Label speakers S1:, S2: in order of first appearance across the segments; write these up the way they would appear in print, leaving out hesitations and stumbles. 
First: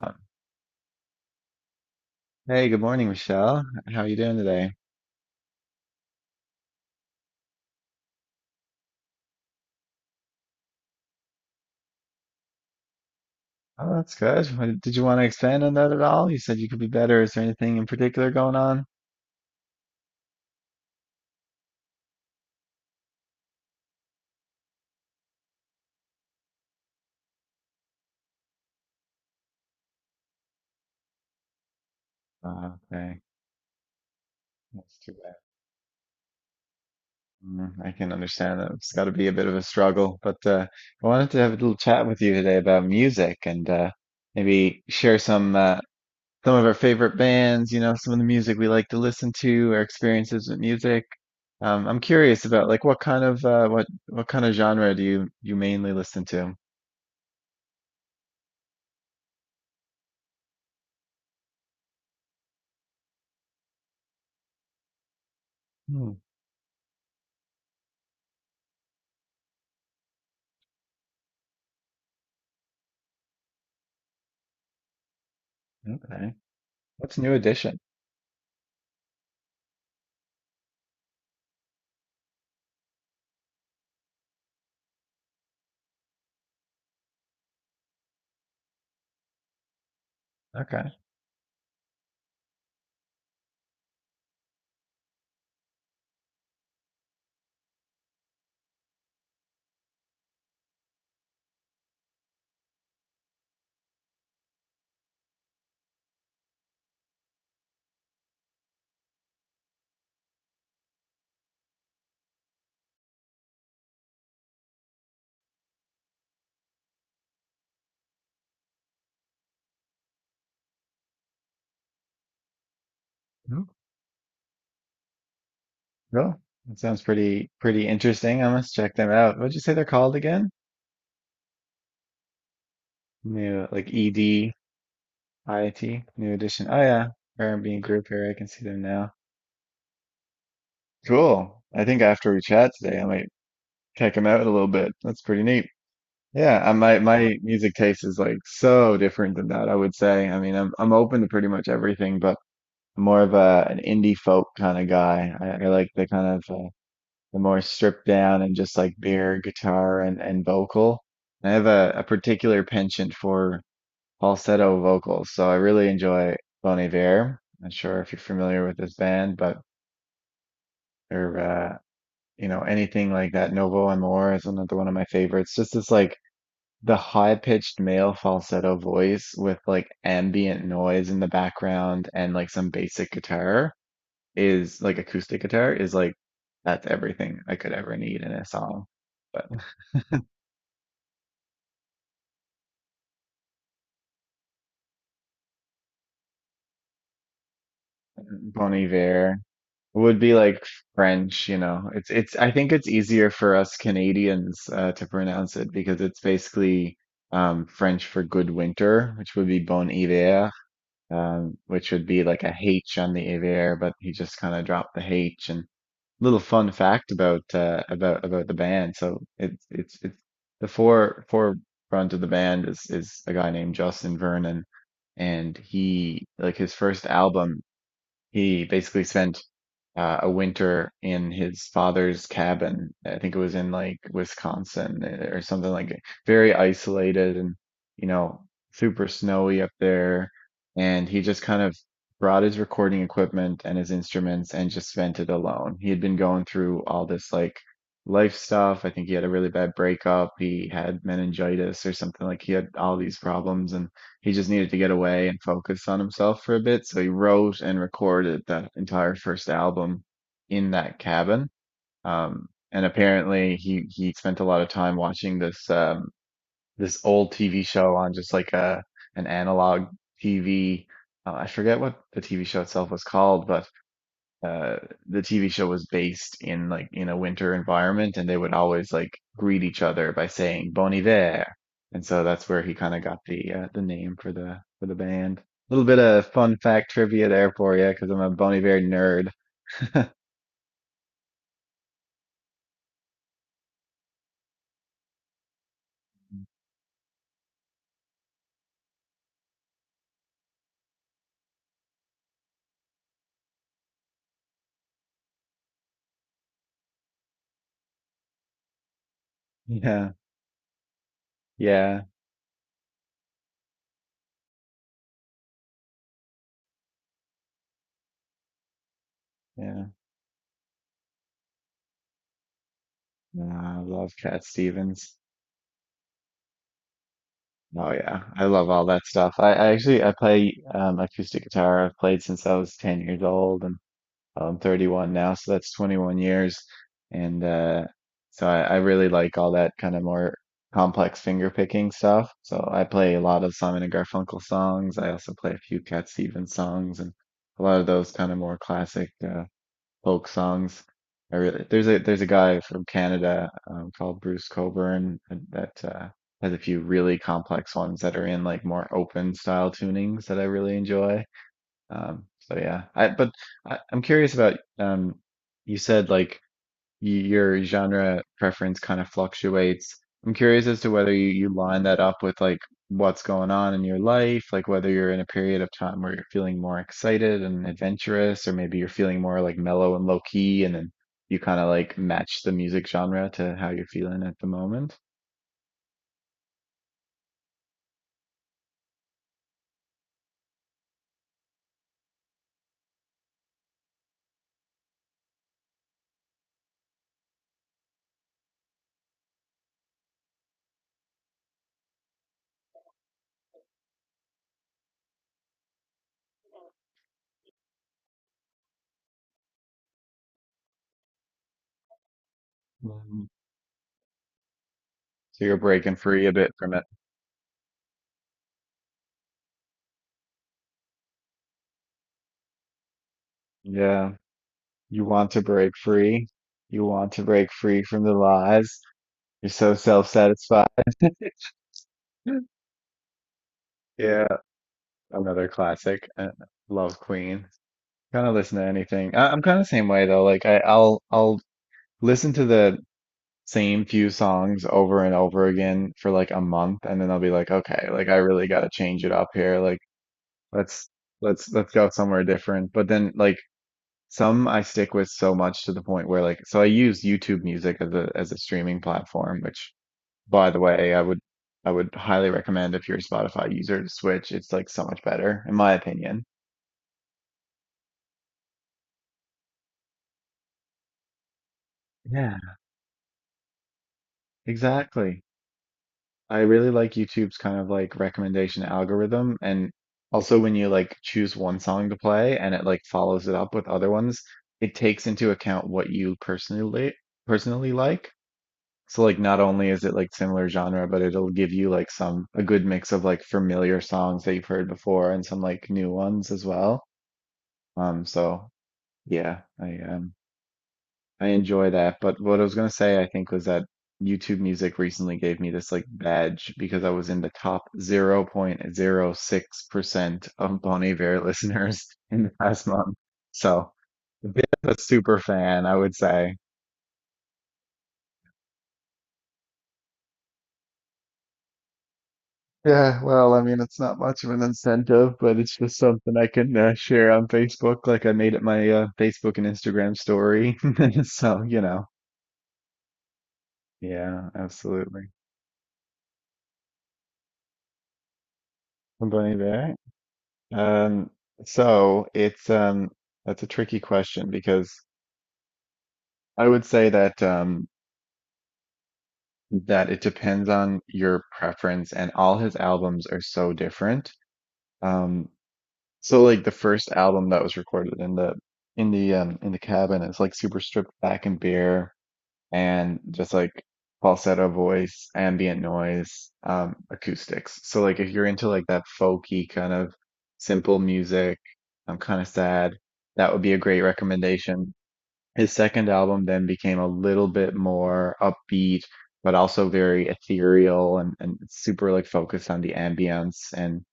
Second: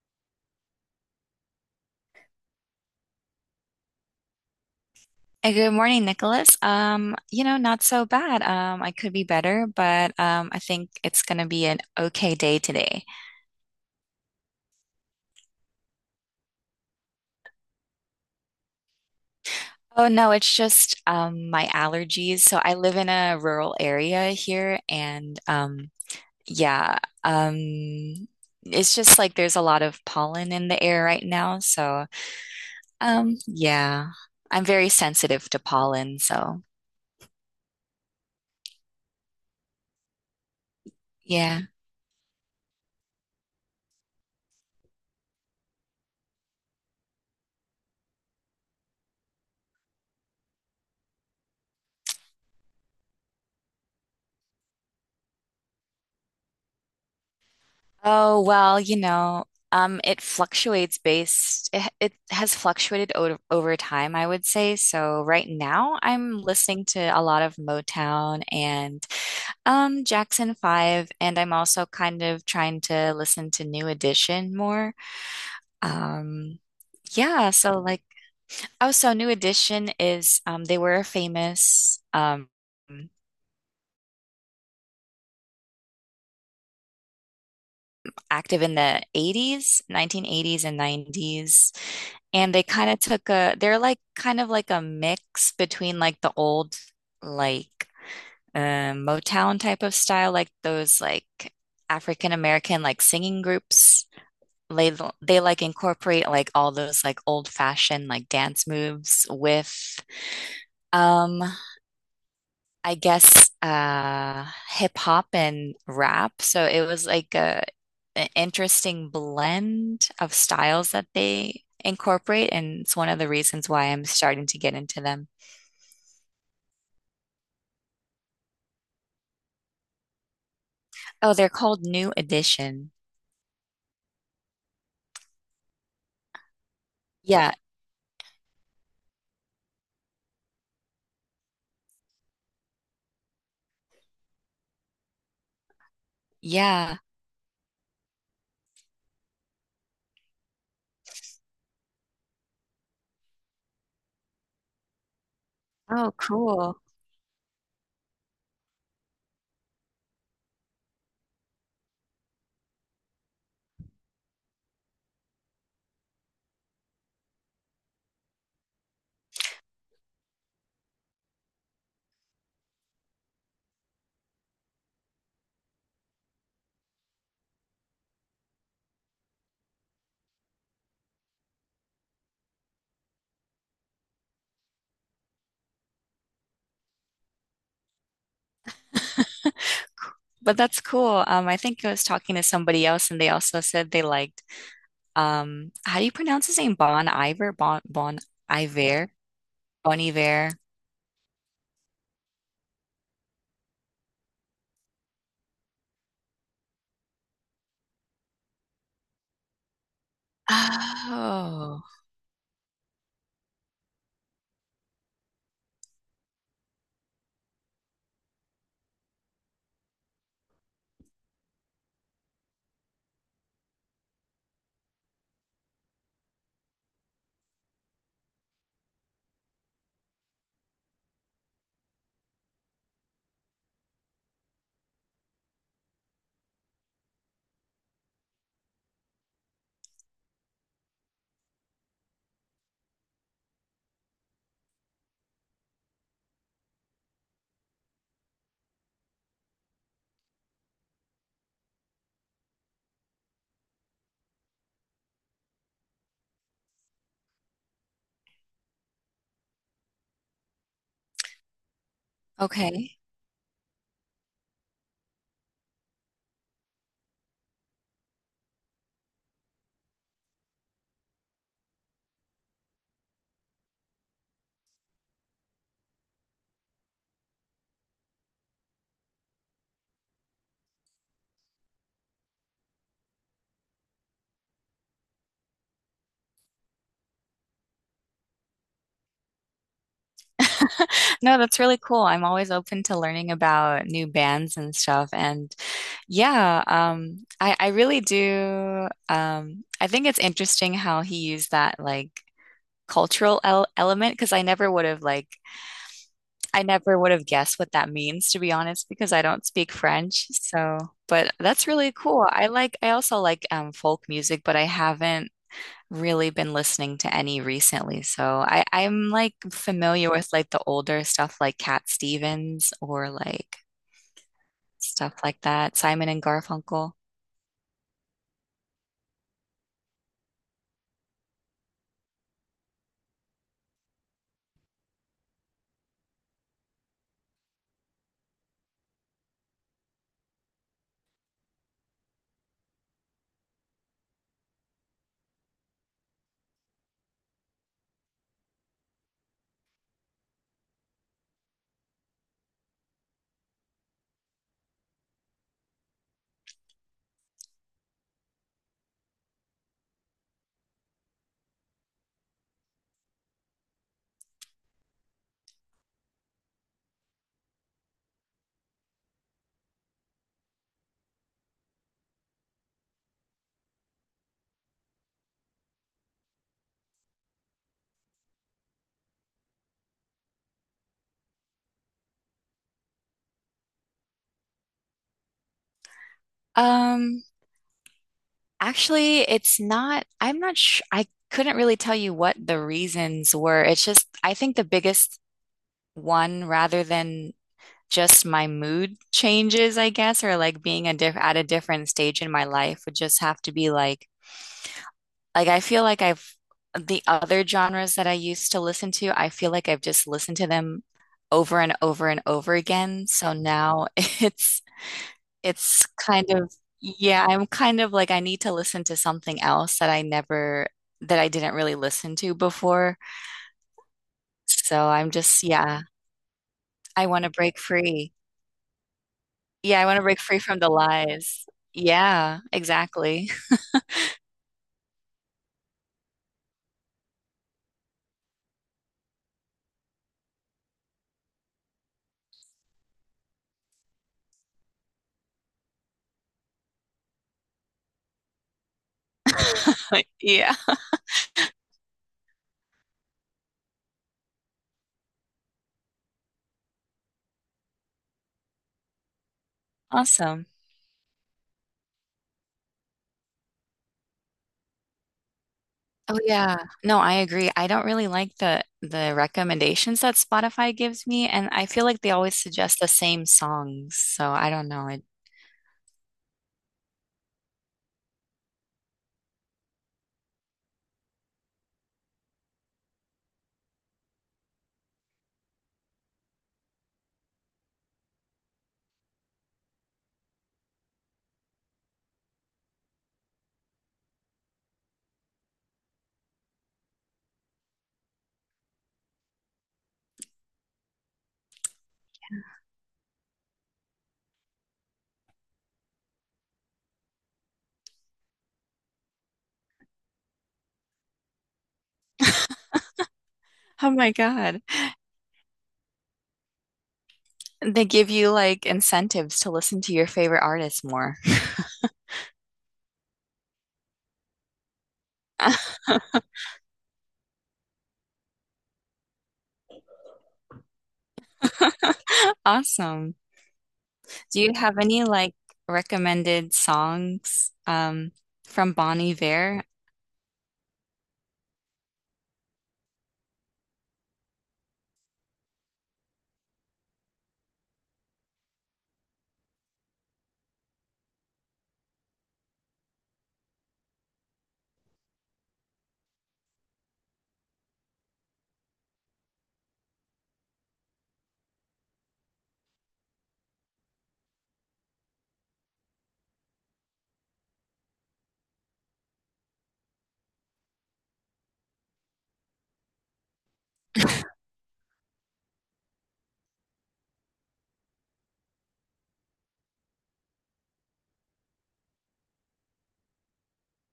S1: Uh, Hey, good morning, Michelle. How are you doing today?
S2: Good morning, Nicholas. Not so bad. I could be better, but I think it's gonna be an okay day today.
S1: Oh, that's good. What- Did you want to expand on that at all? You said you could be better. Is there anything in particular going on?
S2: Oh no, it's just my allergies. So I live in a rural area here, and yeah, um, it's just like there's a lot of pollen in the air right now. So
S1: Okay,
S2: um, yeah, I'm very
S1: that's too bad.
S2: sensitive to pollen. So
S1: Mm, I can understand that. It's got to be a bit of a struggle, but I wanted to have a
S2: yeah.
S1: little chat with you today about music and maybe share some some of our favorite bands. You know, some of the music we like to listen to, our experiences with music. I'm curious about like what kind of what kind of genre do you mainly listen to?
S2: Oh, well, it fluctuates it has fluctuated o over time, I would say. So right now I'm listening to a lot of Motown and Jackson 5, and I'm also kind of trying to listen to New Edition more.
S1: Okay.
S2: Um,
S1: What's New
S2: yeah,
S1: Edition?
S2: oh, so New Edition is, they were famous. Active in the 80s, 1980s and
S1: Okay.
S2: 90s. And they're like kind of like a mix between like the old, like Motown type of style, like those like African American like singing groups. They they like incorporate like all those like old fashioned like dance moves with um I guess hip hop and rap. So it was like a an interesting blend of styles that they incorporate, and it's one of the
S1: Hmm?
S2: reasons why I'm starting to get into them.
S1: Cool. That sounds pretty interesting. I must check them out. What'd you say they're called again?
S2: Oh, they're called New Edition.
S1: New like E D I T, New Edition. Oh yeah.
S2: Yeah,
S1: R&B group here. I can see them now. Cool. I think after we chat today, I might check them out a little bit. That's pretty neat. Yeah,
S2: yeah.
S1: my my music taste is like so different than that, I would say. I mean, I'm open to pretty much everything, but I'm more of a an indie folk kind of guy. I like the
S2: Oh,
S1: kind of
S2: cool.
S1: the more stripped down and just like bare guitar and vocal. I have a particular penchant for falsetto vocals, so I really enjoy Bon Iver. Not sure if you're familiar with this band, but or you know anything like that. Novo Amor is another one of my favorites. Just this like the high-pitched male falsetto voice with like ambient noise in the background and like some basic guitar is like acoustic guitar is like that's everything I could ever need in a song. But
S2: But that's cool. I think I was talking to somebody else, and they also said they liked how do you pronounce his name? Bon Iver, Bon
S1: Bon
S2: Iver,
S1: Iver
S2: Bon
S1: would be
S2: Iver.
S1: like French, you know. It's I think it's easier for us Canadians to pronounce it because it's basically French for good winter, which would be Bon Hiver,
S2: Oh,
S1: which would be like a H on the Iver, but he just kind of dropped the H. And little fun fact about about the band. So it's the four four front of the band is a guy named Justin Vernon, and he like his first album he basically spent a winter in his father's cabin. I think it was in like Wisconsin eh, or something like very isolated and, you know, super snowy up there. And he just kind of brought his recording equipment and his instruments and just spent it alone. He had been going through all this like life stuff. I think he had a really bad breakup. He had meningitis or something like he had all these problems and he just needed to get away and focus on himself for a bit. So he wrote and recorded that entire first album in that cabin. And
S2: okay.
S1: apparently he spent a lot of time watching this, this old TV show on just like an analog TV. I forget what the TV show itself was called, but uh the TV show was based in like in a winter environment and they would always like greet each other by saying Bon Iver. And so that's where he kind of got the name for the band. A little bit of fun fact trivia there for you because I'm a Bon Iver nerd.
S2: No, that's really cool. I'm always open to learning about new bands and stuff. And yeah, I really do. I think it's interesting how he used that like cultural el element because I never would have like I never would have guessed what that means to be honest because I don't speak
S1: Yeah,
S2: French. So, but that's really
S1: yeah,
S2: cool. I like I also like folk music, but I haven't really been listening to any recently. So I, I'm like
S1: yeah.
S2: familiar with like the older stuff like Cat Stevens or like
S1: Nah, I love Cat
S2: stuff
S1: Stevens.
S2: like that, Simon and Garfunkel.
S1: Oh yeah, I love all that stuff. I actually I play acoustic guitar. I've played since I was 10 years old and I'm 31 now, so that's 21 years. And so I really like all that kind of more complex finger picking stuff. So I play a lot of Simon and Garfunkel songs. I also play a few Cat Stevens songs and a lot of those kind of more classic folk songs. I really There's a guy from Canada called Bruce Coburn that has a few really complex ones that are in like more open style tunings that I really enjoy. Um, so yeah, I but I'm curious about you said like y your genre preference kind of fluctuates. I'm curious as to whether you line that up with like what's going on in your life, like whether you're in a period of time where you're feeling more excited and adventurous, or maybe you're feeling more like mellow and low key, and then you kind of like match the music genre to how you're feeling at the moment.
S2: Um, Actually, it's not, I'm not sure. I couldn't really tell you what the reasons were. It's just, I think the biggest one, rather than just my mood changes, I guess, or like being a diff at a different stage in my life, would just have to be like I feel like I've the other genres that I used to listen to, I feel like I've just listened to them over and over and over again.
S1: Mm.
S2: So now it's
S1: So you're
S2: it's
S1: breaking free
S2: kind
S1: a
S2: of
S1: bit from it.
S2: yeah, I'm kind of like I need to listen to something else that I never that I didn't really listen to before.
S1: Yeah.
S2: So
S1: You
S2: I'm
S1: want to
S2: just
S1: break
S2: yeah,
S1: free. You
S2: I
S1: want to
S2: want to
S1: break
S2: break
S1: free from the
S2: free.
S1: lies. You're so
S2: Yeah, I want to break free from
S1: self-satisfied.
S2: the lies. Yeah, exactly.
S1: Yeah, another classic. Love Queen. Kind of listen to anything. I'm kind of same way though. Like I'll listen to the same few songs over and over again for like a month, and then I'll be like, okay, like I really got to change it up here. Like
S2: Yeah.
S1: let's let's go somewhere different. But then like some I stick with so much to the point where like so I use YouTube Music as a streaming platform, which
S2: Awesome.
S1: by the way, I would highly recommend if you're a Spotify user to switch. It's like so much better, in my
S2: Oh
S1: opinion.
S2: yeah. No, I agree. I don't really like the recommendations that Spotify gives me, and I feel like they always
S1: Yeah.
S2: suggest the same songs. So I don't know. It,
S1: Exactly. I really like YouTube's kind of like recommendation algorithm and also when you like choose one song to play and it like follows it up with other ones, it takes into account what you personally personally like. So like not only is it like similar genre, but it'll give you like some a good mix of like familiar songs that you've heard before and some like new ones as well. Um, so yeah, I um I enjoy that. But what I was gonna say, I think, was that YouTube Music recently gave me this like badge because I was in the top 0.06% of Bon Iver listeners in the past month. So
S2: oh my
S1: a bit
S2: God.
S1: of a super fan, I would say.
S2: They give you like incentives to listen to your favorite artists more.
S1: Yeah, well, I mean, it's not much of an incentive, but it's just something I can share on Facebook. Like I made it my Facebook and Instagram story. So, you know,
S2: Awesome.
S1: yeah,
S2: Do you have any
S1: absolutely.
S2: like recommended songs from Bon
S1: Somebody
S2: Iver?
S1: Bear. Um, so it's That's a tricky question because I would say that that it depends on your preference and all his albums are so different. Um, so like the first album that was recorded in the cabin is like super stripped back and bare and just like falsetto voice, ambient noise, acoustics. So like if you're into like that folky kind of simple music, I'm kind of sad, that would be a great recommendation. His second album then became a little bit more upbeat, but also very ethereal and super like focused on the ambience and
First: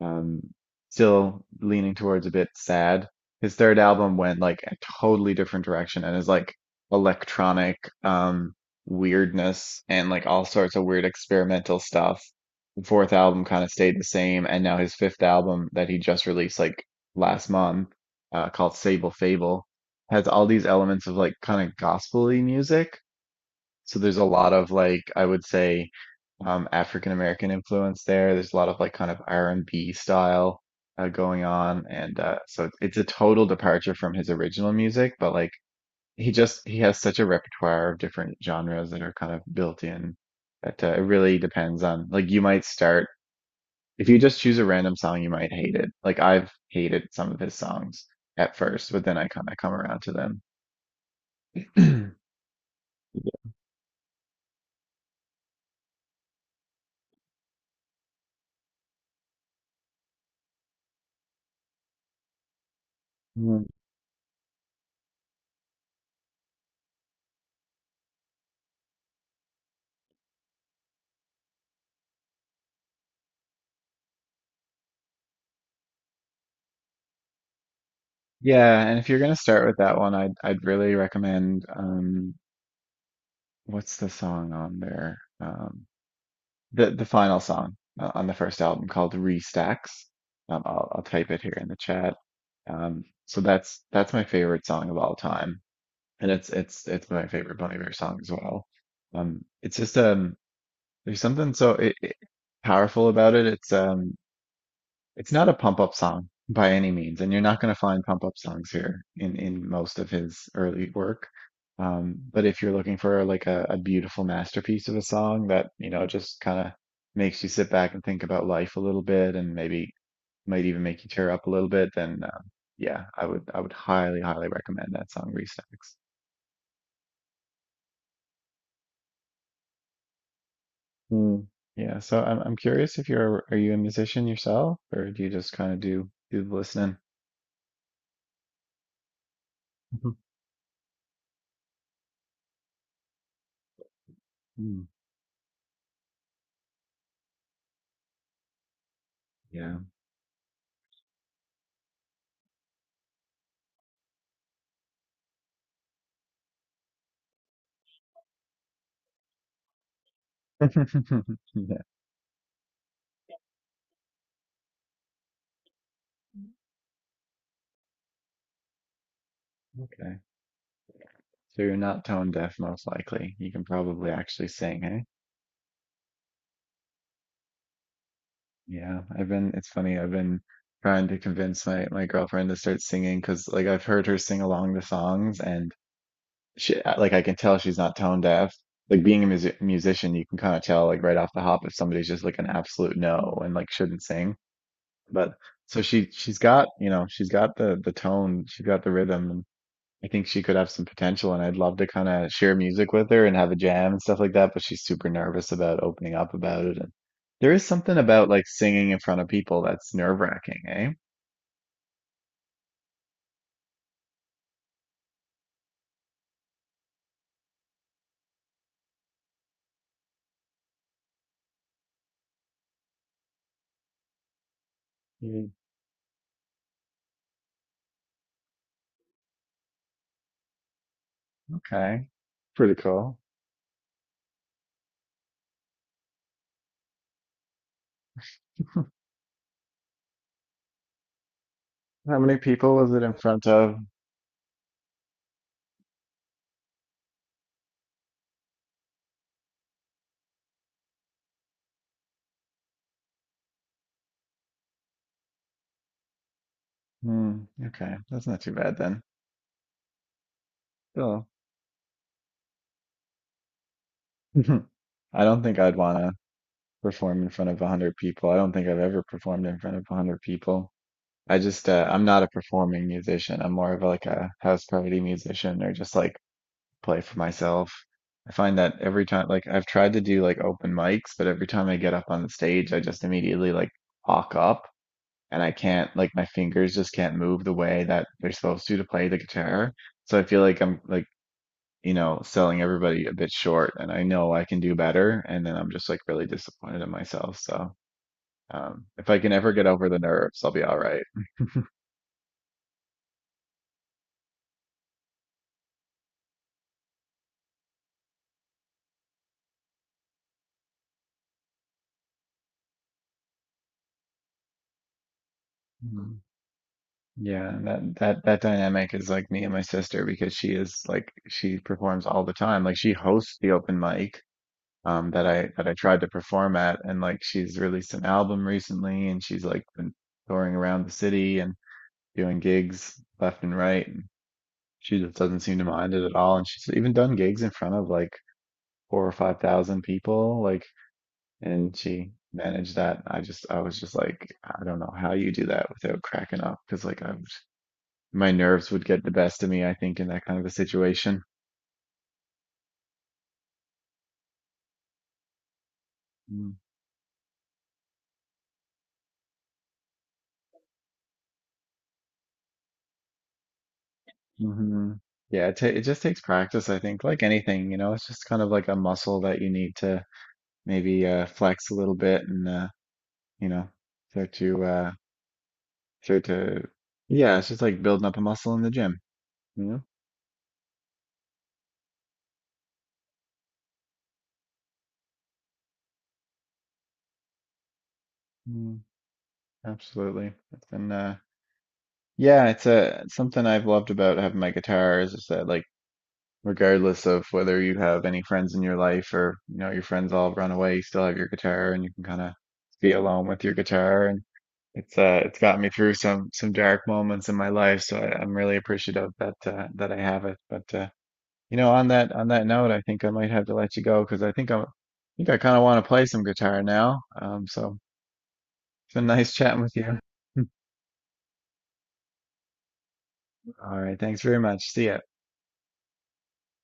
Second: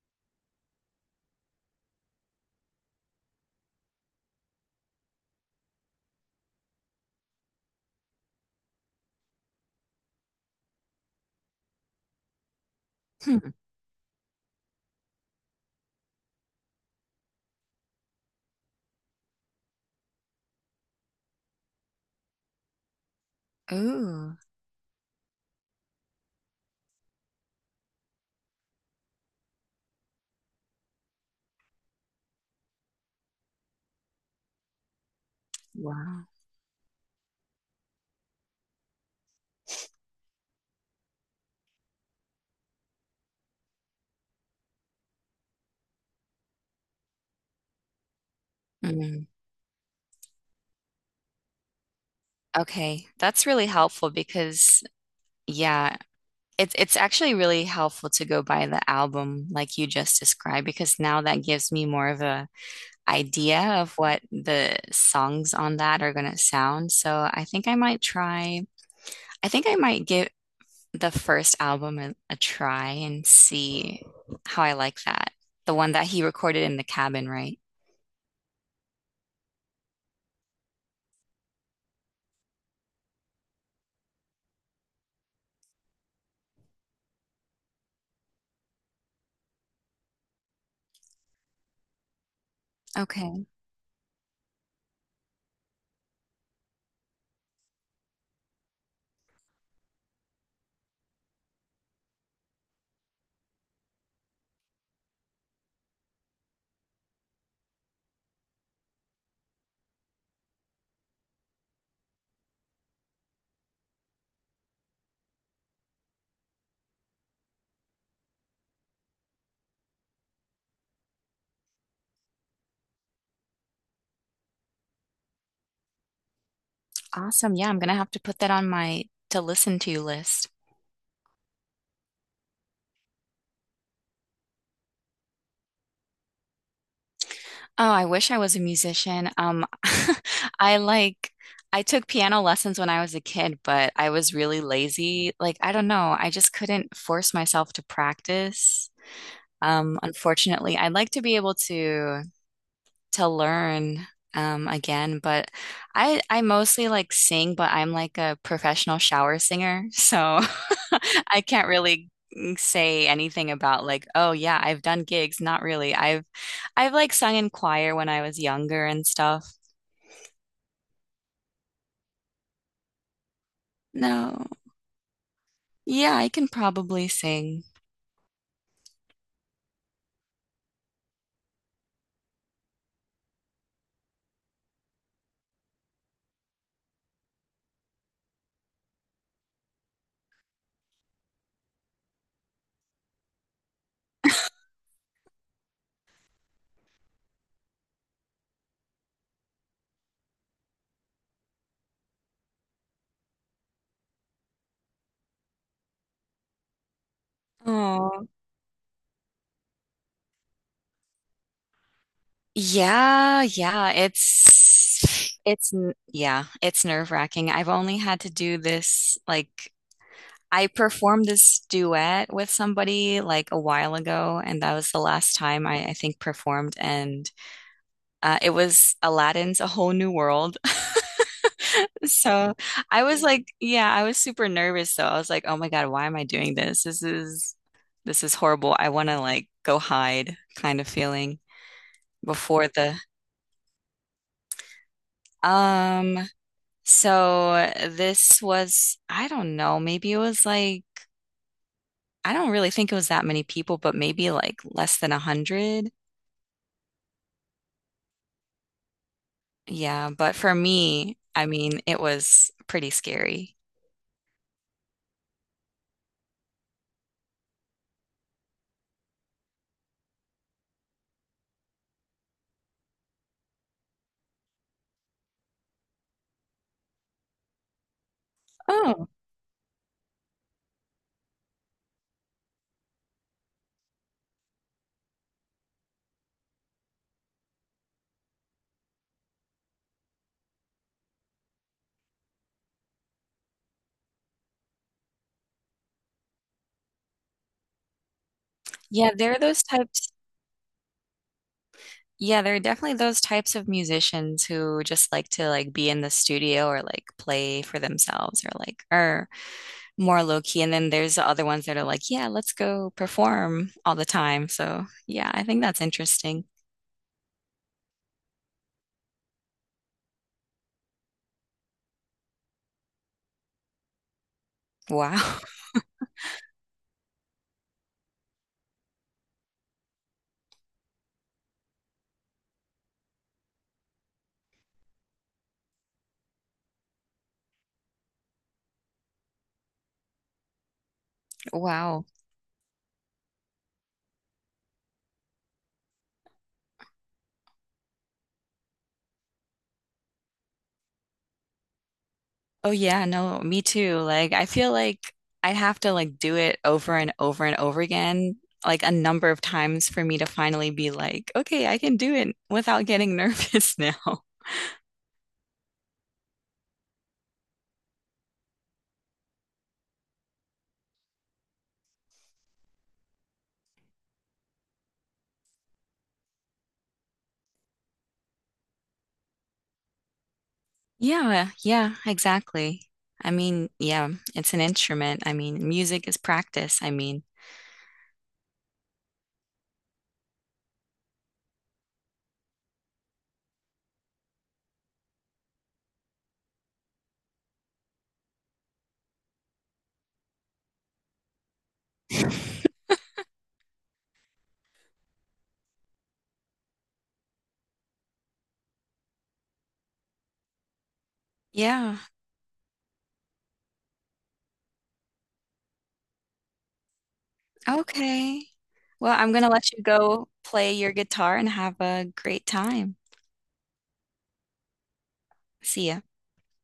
S1: um, still leaning towards a bit sad. His third album went like a totally different direction and is like electronic um, weirdness and like all sorts of weird experimental stuff. The fourth album
S2: Hmm.
S1: kind of stayed the same, and now his fifth album that he just released like last month, called Sable Fable has all these elements of like kind of gospely music. So there's a
S2: Ooh,
S1: lot of like I would say African American influence there. There's a lot of like kind of R&B style going on, and so it's a total departure from his original music. But like
S2: wow.
S1: he just he has such a repertoire of different genres that are kind of built in that it really depends on like you might start if you just choose a random song you might hate it. Like I've hated some of his songs at first, but then
S2: Mm.
S1: I kind of come around to them.
S2: Okay, that's really helpful because yeah, it's actually really helpful to go by the album like you just described because now that gives me more of a idea of what the songs on that are gonna sound. So I think I might try. I think I might give the first album a try and see how I like that. The one that he recorded in the cabin, right?
S1: Yeah, and if you're gonna start with that one, I'd really recommend what's the song on there? The final song on the first album called Restacks. I'll type it here in the chat. So
S2: Okay.
S1: that's my favorite song of all time. And it's my favorite Bon Iver song as well. It's just there's something so powerful about it. It's not a pump up song by any means, and you're not going to find pump up songs here in most of his early work. But if you're looking for like a beautiful masterpiece of a song that, you know, just kind of makes you sit back and think about life a little bit and maybe might even make you tear up a little bit, then yeah, I would highly, highly recommend that song Restacks.
S2: Awesome. Yeah, I'm gonna have to put that on my to listen to list.
S1: Hmm. Yeah, so I'm curious if you're are you a musician yourself or do you just kind of do the listening?
S2: Oh, I wish I was a musician. I like I took piano lessons when I was a kid, but I was really
S1: Hmm.
S2: lazy. Like, I don't know, I just couldn't force myself to practice.
S1: Yeah.
S2: Unfortunately, I'd like to be able to learn again, but I mostly like sing, but I'm like a professional shower singer, so I can't really say anything about like, oh yeah, I've done gigs. Not really. I've like sung in choir when I was younger and stuff.
S1: Okay. So you're not tone deaf, most likely. You can probably
S2: No.
S1: actually sing, eh?
S2: Yeah, I can probably sing.
S1: Yeah. I've been, it's funny, I've been trying to convince my girlfriend to start singing because like I've heard her sing along the songs and she like I can tell she's not tone deaf. Like being a musician, you can kind of tell like right off the hop if somebody's just like an absolute no and like shouldn't sing. But so she's got, you know, she's got the tone, she's got the rhythm. I think she could have some potential, and I'd love to kind of share music with her and have a jam and stuff like that, but she's super nervous about opening up about it. And there is something
S2: Oh.
S1: about like singing in front of people that's nerve-wracking, eh?
S2: Yeah, yeah, yeah, it's nerve-wracking. I've only had to do this like I performed this duet with somebody like a while ago, and that was the last
S1: Mm.
S2: time I think performed, and it was Aladdin's A Whole New World.
S1: Okay.
S2: So
S1: Pretty
S2: I
S1: cool.
S2: was like, yeah, I was super nervous though. I was like, oh my God, why am I doing this? This is horrible. I want to like go hide kind of feeling
S1: How many
S2: before
S1: people was
S2: the
S1: it in front of?
S2: um so this was I don't know, maybe it was like I don't really think it was that many people, but maybe like less than 100.
S1: Hmm, okay, that's not too bad then.
S2: Yeah, but for me,
S1: Still,
S2: I mean, it was pretty scary.
S1: I don't think I'd want to perform in front of 100 people. I don't think I've ever performed in front of 100 people. I just I'm not a performing musician. I'm more of like a house party musician or just like play for myself. I find that every
S2: Oh,
S1: time like I've tried to do like open mics, but every time I get up on the stage, I just immediately like hawk up, and I can't like my fingers just can't move the way that they're supposed to play the guitar. So I feel like I'm like, you know, selling everybody a bit short, and I know I can do better and then I'm just like really disappointed in myself. So if
S2: yeah,
S1: I can
S2: there are
S1: ever
S2: those
S1: get over the
S2: types.
S1: nerves, I'll be all right.
S2: Yeah, there are definitely those types of musicians who just like to like be in the studio or like play for themselves or like are more low key. And then there's the other ones that are like, yeah, let's go perform all the time. So yeah, I think that's interesting.
S1: Yeah, that dynamic is like me and my sister because she is like she performs all the time. Like she hosts the open mic
S2: Wow.
S1: that I tried to perform at, and like she's released an album recently and she's like been touring around the city and doing gigs left and right, and she just doesn't seem to mind it at all, and she's even done gigs in front of like 4 or 5 thousand people like and
S2: Wow.
S1: she managed that. I was just like I don't know how you do that without cracking up because like I was, my nerves would get the best of me, I think, in that kind of a situation.
S2: Oh yeah, no, me too. Like I feel like I'd have to like do it over and over and over again, like a number of times for me to finally be like, okay, I can do it without getting nervous now.
S1: Mm-hmm. Yeah, it just takes practice, I think, like anything, you know, it's just kind of like a muscle that you need to maybe flex a little bit and, you know, start to, uh, start to, yeah, it's just like building up a muscle in the gym, you know?
S2: Yeah, yeah, exactly. I mean, yeah, it's an instrument. I mean, music is practice. I mean,
S1: Mm, absolutely. And uh, yeah, it's a, something I've loved about having my guitar is just that, like, regardless of whether you have any friends in your life, or you know your friends all run away, you still have your guitar and you can kind of be alone with your guitar. And it's gotten me through some dark moments in my life, so I'm really appreciative that that I have it. But you know, on
S2: yeah.
S1: that note, I think I might have to let you go because I think I'm I think I kind of want to play some guitar now so
S2: Okay.
S1: it's been
S2: Well,
S1: nice
S2: I'm gonna
S1: chatting
S2: let
S1: with
S2: you
S1: you.
S2: go play your guitar and have a great time.
S1: All right, thanks very much, see ya.
S2: See ya.